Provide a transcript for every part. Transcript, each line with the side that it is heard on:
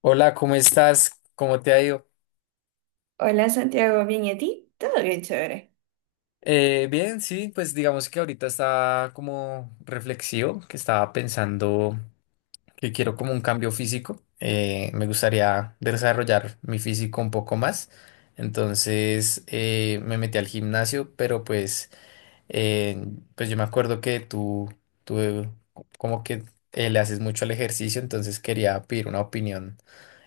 left: Hola, ¿cómo estás? ¿Cómo te ha ido?
right: Hola Santiago, ¿bien y a ti? Todo bien, chévere.
left: Bien, sí, pues digamos que ahorita está como reflexivo, que estaba pensando que quiero como un cambio físico. Me gustaría desarrollar mi físico un poco más. Entonces me metí al gimnasio, pero pues, eh, yo me acuerdo que tú como que le haces mucho al ejercicio, entonces quería pedir una opinión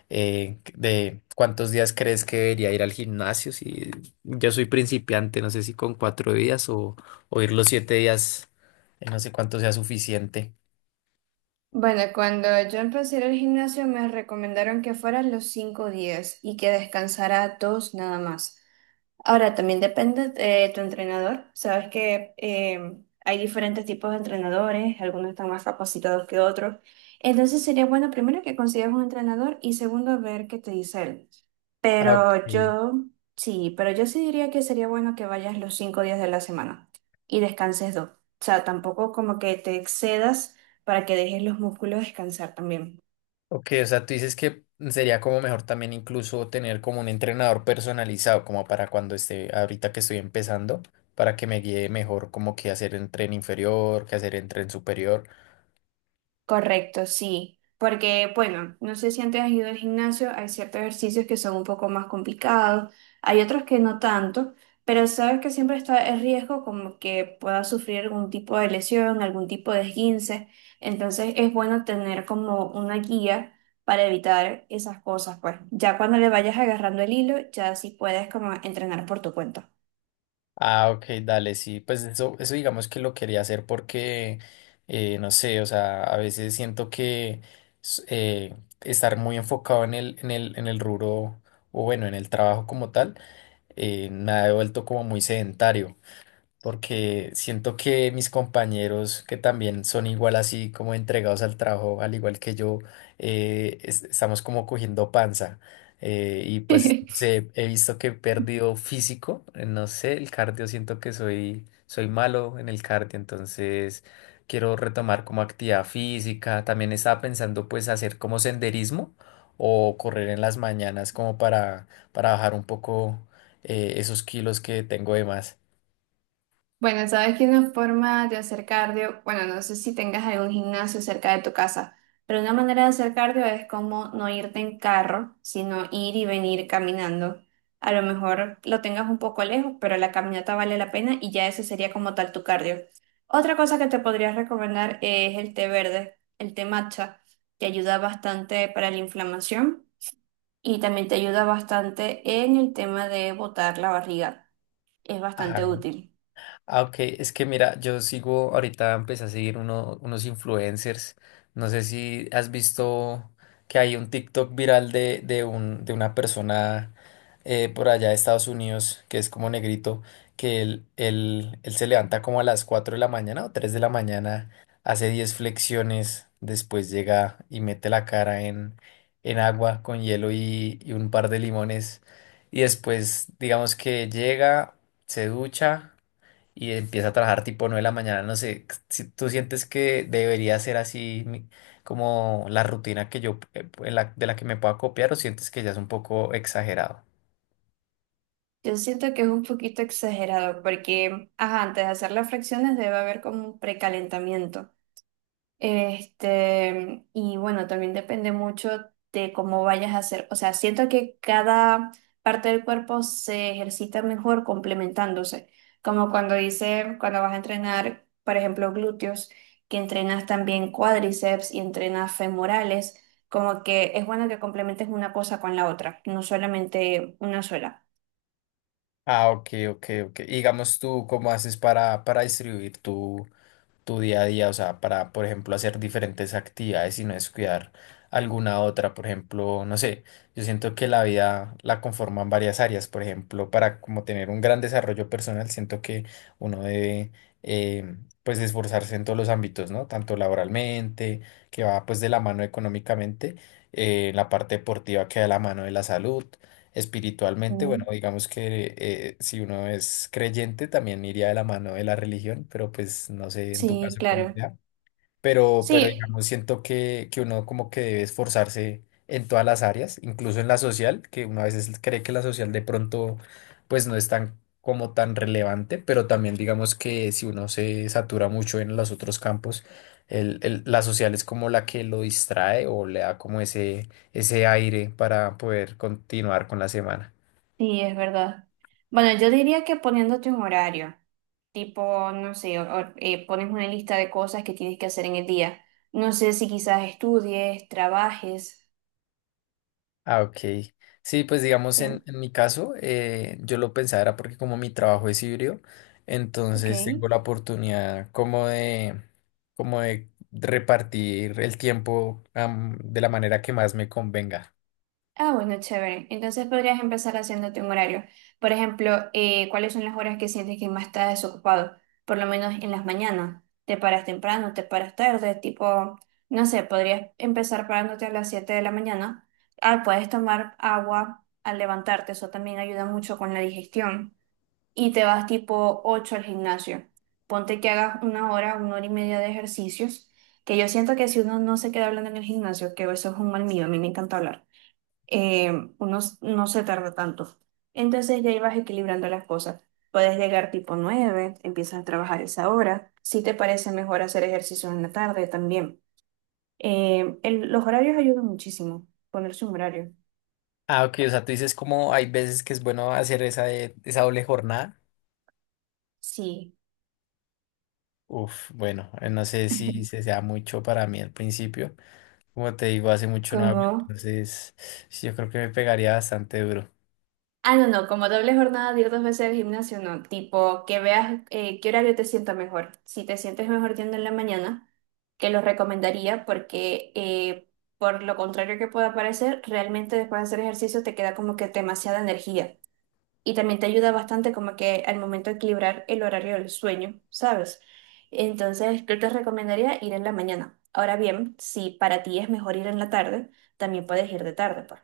left: de cuántos días crees que debería ir al gimnasio. Si yo soy principiante, no sé si con 4 días o, ir los 7 días, no sé cuánto sea suficiente.
right: Bueno, cuando yo empecé a ir al gimnasio me recomendaron que fueran los 5 días y que descansara dos nada más. Ahora, también depende de tu entrenador. Sabes que hay diferentes tipos de entrenadores, algunos están más capacitados que otros. Entonces sería bueno primero que consigas un entrenador y segundo ver qué te dice él.
left: Ah, ok.
right: Pero yo, sí, pero yo sí diría que sería bueno que vayas los 5 días de la semana y descanses dos. O sea, tampoco como que te excedas para que dejes los músculos descansar también.
left: Ok, o sea, tú dices que sería como mejor también incluso tener como un entrenador personalizado, como para cuando esté, ahorita que estoy empezando, para que me guíe mejor como qué hacer en tren inferior, qué hacer en tren superior.
right: Correcto, sí. Porque, bueno, no sé si antes has ido al gimnasio, hay ciertos ejercicios que son un poco más complicados, hay otros que no tanto, pero sabes que siempre está el riesgo como que puedas sufrir algún tipo de lesión, algún tipo de esguince, entonces es bueno tener como una guía para evitar esas cosas, pues. Ya cuando le vayas agarrando el hilo, ya sí puedes como entrenar por tu cuenta.
left: Ah, ok, dale, sí, pues eso digamos que lo quería hacer porque, no sé, o sea, a veces siento que s- eh, estar muy enfocado en el rubro o bueno, en el trabajo como tal, me ha vuelto como muy sedentario porque siento que mis compañeros que también son igual así como entregados al trabajo, al igual que yo, estamos como cogiendo panza. Y pues no sé, he visto que he perdido físico, no sé, el cardio, siento que soy malo en el cardio, entonces quiero retomar como actividad física. También estaba pensando pues hacer como senderismo o correr en las mañanas como para bajar un poco esos kilos que tengo de más.
right: Bueno, sabes que una forma de hacer cardio, bueno, no sé si tengas algún gimnasio cerca de tu casa, pero una manera de hacer cardio es como no irte en carro, sino ir y venir caminando. A lo mejor lo tengas un poco lejos, pero la caminata vale la pena y ya eso sería como tal tu cardio. Otra cosa que te podría recomendar es el té verde, el té matcha, que ayuda bastante para la inflamación y también te ayuda bastante en el tema de botar la barriga. Es bastante útil.
left: Ah, ok, es que mira, yo sigo, ahorita empecé a seguir unos influencers. No sé si has visto que hay un TikTok viral de, de una persona por allá de Estados Unidos, que es como negrito, que él se levanta como a las 4 de la mañana o 3 de la mañana, hace 10 flexiones, después llega y mete la cara en, agua con hielo y un par de limones, y después digamos que llega, se ducha y empieza a trabajar tipo 9 de la mañana, no sé, si tú sientes que debería ser así como la rutina que yo, de la que me pueda copiar o sientes que ya es un poco exagerado.
right: Yo siento que es un poquito exagerado porque, ajá, antes de hacer las fracciones debe haber como un precalentamiento. Este, y bueno, también depende mucho de cómo vayas a hacer. O sea, siento que cada parte del cuerpo se ejercita mejor complementándose. Como cuando dice, cuando vas a entrenar, por ejemplo, glúteos, que entrenas también cuádriceps y entrenas femorales, como que es bueno que complementes una cosa con la otra, no solamente una sola.
left: Ah, ok, ok, ok. Y digamos tú, ¿cómo haces para, distribuir tú tu día a día, o sea, para, por ejemplo, hacer diferentes actividades y no descuidar alguna otra, por ejemplo, no sé, yo siento que la vida la conforman varias áreas, por ejemplo, para como tener un gran desarrollo personal, siento que uno debe, eh, pues, esforzarse en todos los ámbitos, ¿no? Tanto laboralmente, que va, pues, de la mano económicamente, la parte deportiva que va de la mano de la salud. Espiritualmente, bueno, digamos que si uno es creyente también iría de la mano de la religión, pero pues no sé en tu
right: Sí,
left: caso cómo
right: claro.
left: sea, pero,
right: Sí,
left: digamos, siento que, uno como que debe esforzarse en todas las áreas, incluso en la social, que uno a veces cree que la social de pronto pues no es tan como tan relevante, pero también digamos que si uno se satura mucho en los otros campos, la social es como la que lo distrae o le da como ese aire para poder continuar con la semana.
right: sí, es verdad. Bueno, yo diría que poniéndote un horario, tipo, no sé, o pones una lista de cosas que tienes que hacer en el día. No sé si quizás estudies, trabajes.
left: Ah, ok. Sí, pues digamos
right: eh,
left: en, mi caso, yo lo pensaba era porque como mi trabajo es híbrido,
right: ok.
left: entonces tengo la oportunidad como de, repartir el tiempo, de la manera que más me convenga.
right: Ah, bueno, chévere. Entonces podrías empezar haciéndote un horario. Por ejemplo, ¿cuáles son las horas que sientes que más estás desocupado? Por lo menos en las mañanas. ¿Te paras temprano? ¿Te paras tarde? Tipo, no sé, podrías empezar parándote a las 7 de la mañana. Ah, puedes tomar agua al levantarte. Eso también ayuda mucho con la digestión. Y te vas tipo 8 al gimnasio. Ponte que hagas 1 hora, 1 hora y media de ejercicios. Que yo siento que si uno no se queda hablando en el gimnasio, que eso es un mal mío, a mí me encanta hablar eh, uno no se tarda tanto. Entonces ya ibas equilibrando las cosas. Puedes llegar tipo 9, empiezas a trabajar esa hora. Si te parece mejor hacer ejercicios en la tarde también. El- los horarios ayudan muchísimo, ponerse un horario.
left: Ah, ok, o sea, tú dices como hay veces que es bueno hacer esa doble jornada.
right: Sí,
left: Uf, bueno, no sé si se sea mucho para mí al principio. Como te digo, hace mucho no hago,
right: como
left: entonces sí, yo creo que me pegaría bastante duro.
right: Ah, no, no, como doble jornada de ir dos veces al gimnasio, no. Tipo, que veas qué horario te sienta mejor. Si te sientes mejor yendo en la mañana, que lo recomendaría porque por lo contrario que pueda parecer, realmente después de hacer ejercicio te queda como que demasiada energía. Y también te ayuda bastante como que al momento de equilibrar el horario del sueño, ¿sabes? Entonces, yo te recomendaría ir en la mañana. Ahora bien, si para ti es mejor ir en la tarde, también puedes ir de tarde, pues.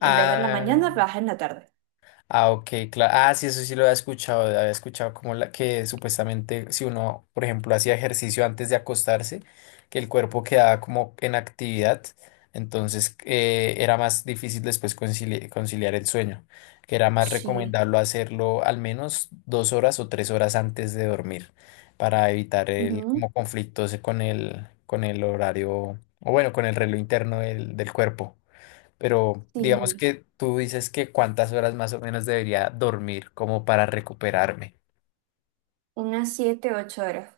right: En vez de en la
left: Ah,
right: mañana, vas en la tarde.
left: Ah, ok, claro. Ah, sí, eso sí lo había escuchado. Había escuchado como la que supuestamente si uno, por ejemplo, hacía ejercicio antes de acostarse, que el cuerpo quedaba como en actividad, entonces era más difícil después conciliar el sueño, que era más
right: Sí.
left: recomendable hacerlo al menos 2 horas o 3 horas antes de dormir para evitar el
right: Ujú.
left: como conflictos con el, horario, o bueno, con el reloj interno del cuerpo. Pero digamos
right: Sí,
left: que tú dices que cuántas horas más o menos debería dormir como para recuperarme.
right: unas 7, 8 horas.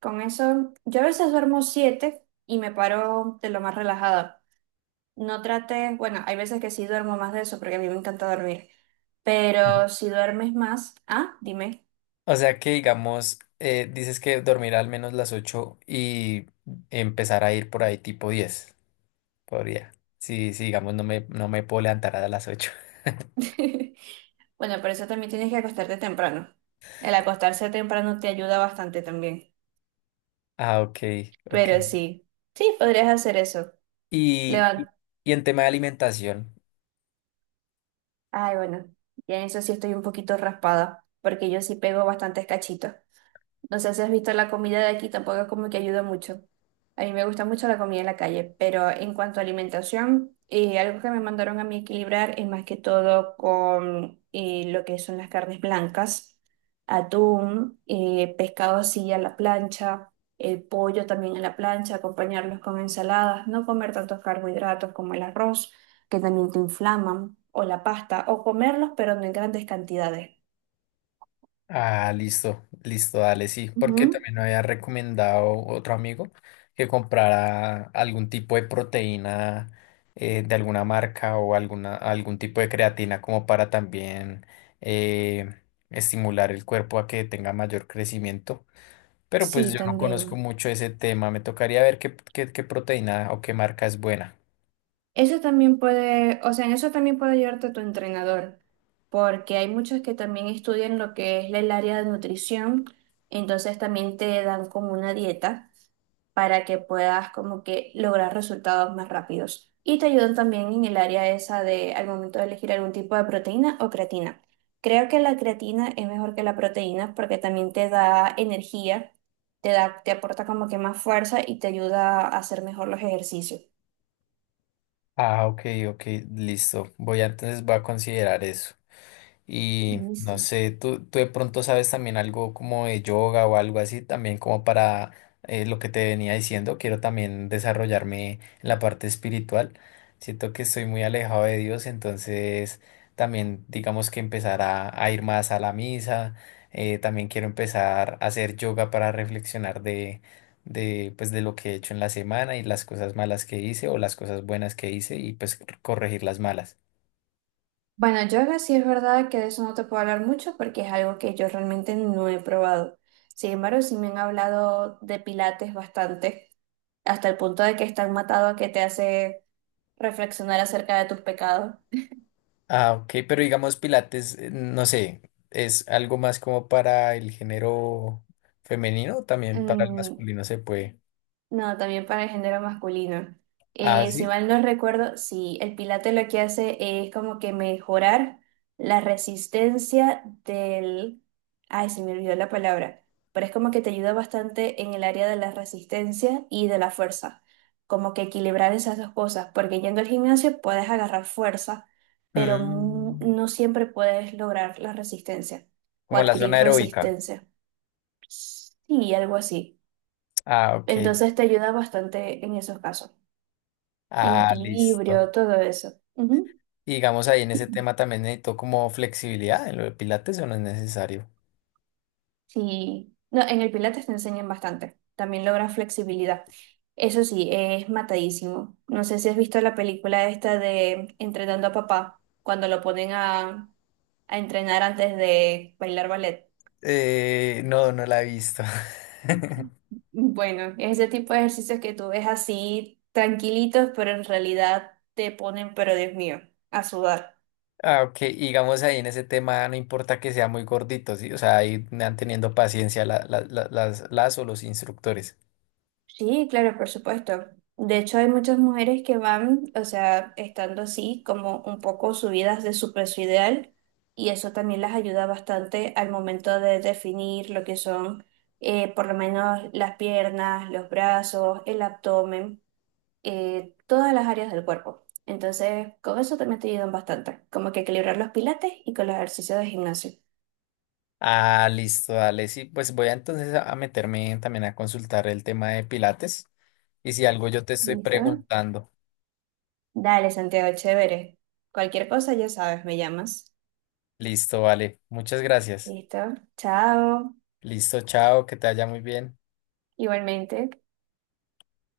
right: Con eso, yo a veces duermo 7 y me paro de lo más relajada. No trate, bueno, hay veces que sí duermo más de eso porque a mí me encanta dormir.
left: Ujú.
right: Pero si duermes más, ah, dime.
left: O sea que digamos, dices que dormir al menos las 8 y empezar a ir por ahí tipo 10. Podría. Sí, sí, digamos, no me puedo levantar a las 8.
right: Bueno, por eso también tienes que acostarte temprano. El acostarse temprano te ayuda bastante también.
left: Ah, ok, ok.
right: Pero sí, sí, podrías hacer eso.
left: Y, y
right: Levan.
left: en tema de alimentación.
right: Ay, bueno, ya en eso sí estoy un poquito raspada, porque yo sí pego bastantes cachitos. No sé si has visto la comida de aquí, tampoco es como que ayuda mucho. A mí me gusta mucho la comida en la calle, pero en cuanto a alimentación, algo que me mandaron a mí equilibrar es más que todo con lo que son las carnes blancas, atún, pescado así a la plancha, el pollo también a la plancha, acompañarlos con ensaladas, no comer tantos carbohidratos como el arroz, que también te inflaman, o la pasta, o comerlos pero no en grandes cantidades.
left: Ah, listo, listo, dale, sí, porque
right: Ujú.
left: también me había recomendado otro amigo que comprara algún tipo de proteína de alguna marca o algún tipo de creatina como para también eh, estimular el cuerpo a que tenga mayor crecimiento. Pero pues
right: Sí,
left: yo no conozco
right: también.
left: mucho ese tema, me tocaría ver qué, qué proteína o qué marca es buena.
right: Eso también puede, o sea, en eso también puede ayudarte tu entrenador, porque hay muchos que también estudian lo que es el área de nutrición, entonces también te dan como una dieta para que puedas como que lograr resultados más rápidos. Y te ayudan también en el área esa de al momento de elegir algún tipo de proteína o creatina. Creo que la creatina es mejor que la proteína porque también te da energía, te da, te aporta como que más fuerza y te ayuda a hacer mejor los ejercicios.
left: Ah, ok, ok, listo. Entonces voy a considerar eso. Y no
right: Listo.
left: sé, tú de pronto sabes también algo como de yoga o algo así, también como para lo que te venía diciendo, quiero también desarrollarme en la parte espiritual. Siento que estoy muy alejado de Dios, entonces también digamos que empezar a ir más a la misa, también quiero empezar a hacer yoga para reflexionar pues, de lo que he hecho en la semana y las cosas malas que hice o las cosas buenas que hice y pues corregir las malas.
right: Bueno, yoga sí es verdad que de eso no te puedo hablar mucho porque es algo que yo realmente no he probado. Sin embargo, sí me han hablado de pilates bastante, hasta el punto de que están matado a que te hace reflexionar acerca de tus pecados.
left: Ah, ok, pero digamos Pilates, no sé, ¿es algo más como para el género femenino? O también para el
right: Mm.
left: masculino se puede.
right: No, también para el género masculino.
left: Ah,
right: Si
left: sí.
right: mal no recuerdo, sí, el Pilates lo que hace es como que mejorar la resistencia del... Ay, se me olvidó la palabra, pero es como que te ayuda bastante en el área de la resistencia y de la fuerza, como que equilibrar esas dos cosas, porque yendo al gimnasio puedes agarrar fuerza, pero
left: Mm,
right: no siempre puedes lograr la resistencia o
left: como la zona
right: adquirir
left: aeróbica.
right: resistencia. Sí, algo así.
left: Ah, ok.
right: Entonces te ayuda bastante en esos casos, en
left: Ah,
right: equilibrio,
left: listo.
right: todo eso. Ujú.
left: Y digamos ahí en ese tema también necesito como flexibilidad en lo de Pilates o no es necesario.
right: Sí, no, en el Pilates te enseñan bastante, también logras flexibilidad. Eso sí, es matadísimo. No sé si has visto la película esta de Entrenando a Papá, cuando lo ponen a, entrenar antes de bailar ballet.
left: No, no la he visto.
right: Bueno, ese tipo de ejercicios que tú ves así tranquilitos, pero en realidad te ponen, pero Dios mío, a sudar.
left: Ah, ok, y digamos ahí en ese tema no importa que sea muy gordito, ¿sí? O sea, ahí van teniendo paciencia las o los instructores.
right: Sí, claro, por supuesto. De hecho, hay muchas mujeres que van, o sea, estando así, como un poco subidas de su peso ideal, y eso también las ayuda bastante al momento de definir lo que son, por lo menos, las piernas, los brazos, el abdomen, todas las áreas del cuerpo. Entonces, con eso también te ayudan bastante, como que equilibrar los pilates y con los ejercicios de gimnasio.
left: Ah, listo, dale. Sí, pues voy a, entonces a meterme en- también a consultar el tema de Pilates. Y si algo yo te estoy
right: ¿Listo?
left: preguntando.
right: Dale, Santiago, chévere. Cualquier cosa, ya sabes, me llamas.
left: Listo, vale. Muchas gracias.
right: Listo. Chao.
left: Listo, chao, que te vaya muy bien.
right: Igualmente.